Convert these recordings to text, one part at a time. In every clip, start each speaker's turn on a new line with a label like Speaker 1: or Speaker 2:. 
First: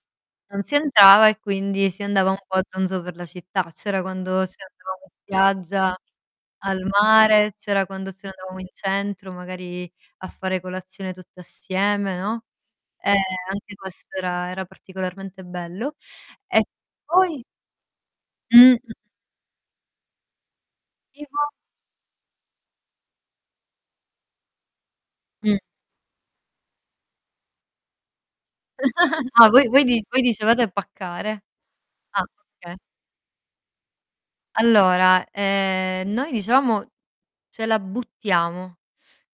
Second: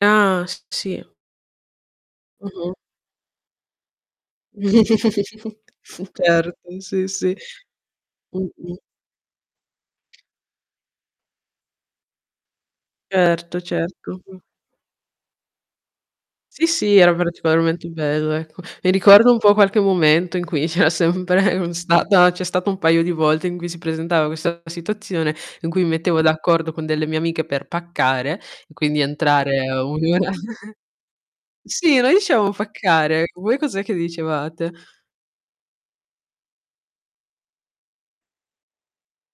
Speaker 1: Ah,
Speaker 2: Non
Speaker 1: s
Speaker 2: si
Speaker 1: sì.
Speaker 2: entrava e quindi si andava un po' a
Speaker 1: Mh-mh.
Speaker 2: zonzo per la città, c'era quando si andavamo in spiaggia, al
Speaker 1: Certo, sì, sì.
Speaker 2: mare, c'era quando ce ne andavamo in
Speaker 1: Mh-mh.
Speaker 2: centro, magari a fare colazione tutte assieme, no? E
Speaker 1: Certo,
Speaker 2: anche questo
Speaker 1: certo. Mh.
Speaker 2: era era particolarmente bello. E
Speaker 1: Sì, sì era
Speaker 2: poi?
Speaker 1: particolarmente bello, ecco.
Speaker 2: Mh-mh.
Speaker 1: Mi ricorda un po' qualche momento in cui c'era
Speaker 2: Tipo?
Speaker 1: sempre un stata c'è stato un paio di volte in cui si presentava questa situazione
Speaker 2: Mh.
Speaker 1: in cui mi mettevo d'accordo con delle mie amiche per paccare e quindi
Speaker 2: Ah,
Speaker 1: entrare
Speaker 2: voi voi
Speaker 1: 1
Speaker 2: di voi
Speaker 1: ora
Speaker 2: dicevate paccare?
Speaker 1: sì noi
Speaker 2: Ah,
Speaker 1: diciamo
Speaker 2: okay.
Speaker 1: "paccare", voi cos'è che dicevate?
Speaker 2: Allora, ehm, noi dicevamo "ce la buttiamo",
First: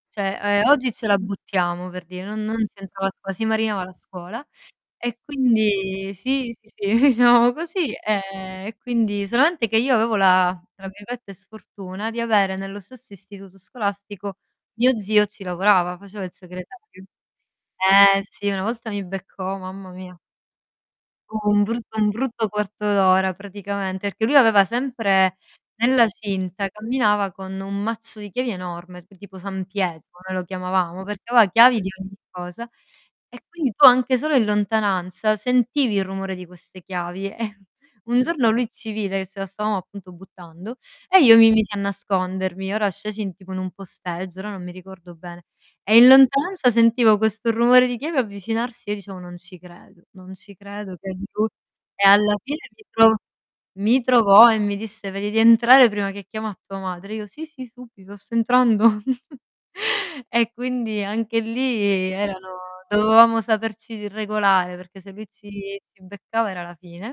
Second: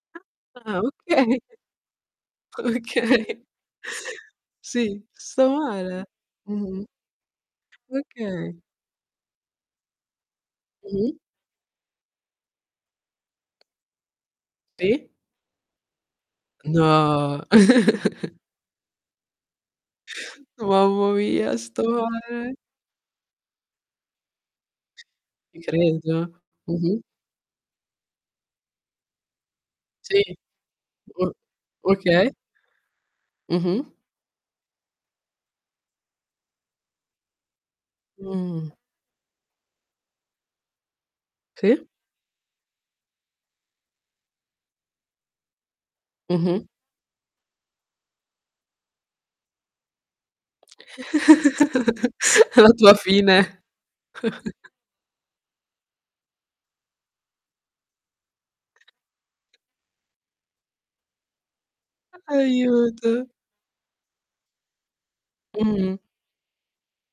Speaker 2: cioè, ehm,
Speaker 1: Ah,
Speaker 2: "oggi ce la
Speaker 1: okay.
Speaker 2: buttiamo", per dì non non si entrava a scuo
Speaker 1: Okay.
Speaker 2: si marinava la scuola
Speaker 1: Sì.
Speaker 2: e
Speaker 1: Sto male.
Speaker 2: quindi, sì, sì,
Speaker 1: Mh-mh.
Speaker 2: sì [unintelligible] così,
Speaker 1: Okay.
Speaker 2: ehm, e quindi solamente che io avevo la tra
Speaker 1: Mh-mh.
Speaker 2: virgolette, "sfortuna", di avere nello stesso istituto scolastico mio
Speaker 1: Sì.
Speaker 2: zio ci lavorava, faceva il segretario.
Speaker 1: No.
Speaker 2: Eh sì, una volta mi beccò, mamma mia.
Speaker 1: Mammo
Speaker 2: U
Speaker 1: via.
Speaker 2: un
Speaker 1: Sto
Speaker 2: brutto un brutto
Speaker 1: male.
Speaker 2: quarto ora praticamente, perché lui aveva sempre
Speaker 1: I
Speaker 2: nella
Speaker 1: credo.
Speaker 2: cinta
Speaker 1: Mh-mh.
Speaker 2: camminava con un mazzo di chiavi enorme, tipo San Pietro,
Speaker 1: Sì.
Speaker 2: noi lo chiamavamo,
Speaker 1: Mh.
Speaker 2: perché aveva chiavi di ogni
Speaker 1: Okay.
Speaker 2: cosa, e quindi
Speaker 1: Mh-mh.
Speaker 2: tu anche solo in lontananza sentivi il rumore di queste chiavi, e un giorno lui
Speaker 1: Mh.
Speaker 2: ci vide che ce la stavamo appunto buttando, e io mi misi a
Speaker 1: Sì.
Speaker 2: nascondermi. Ora scesi in tipo in un posteggio, ora non mi ricordo bene, e in
Speaker 1: Mh-mh.
Speaker 2: lontananza sentivo questo rumore di chiave avvicinarsi e dicevo: "Non ci credo, non ci credo che è lui. "E alla fine
Speaker 1: La
Speaker 2: mi
Speaker 1: tua
Speaker 2: trovò
Speaker 1: fine.
Speaker 2: mi trovò e mi disse: "Vedi di entrare prima che chiamo a tua madre." E io: "Sì, sì, subito sto entrando." E quindi anche lì erano
Speaker 1: Aiuto.
Speaker 2: dovevamo saperci regolare, perché se lui ci
Speaker 1: Mh-mh.
Speaker 2: ci beccava era la fine.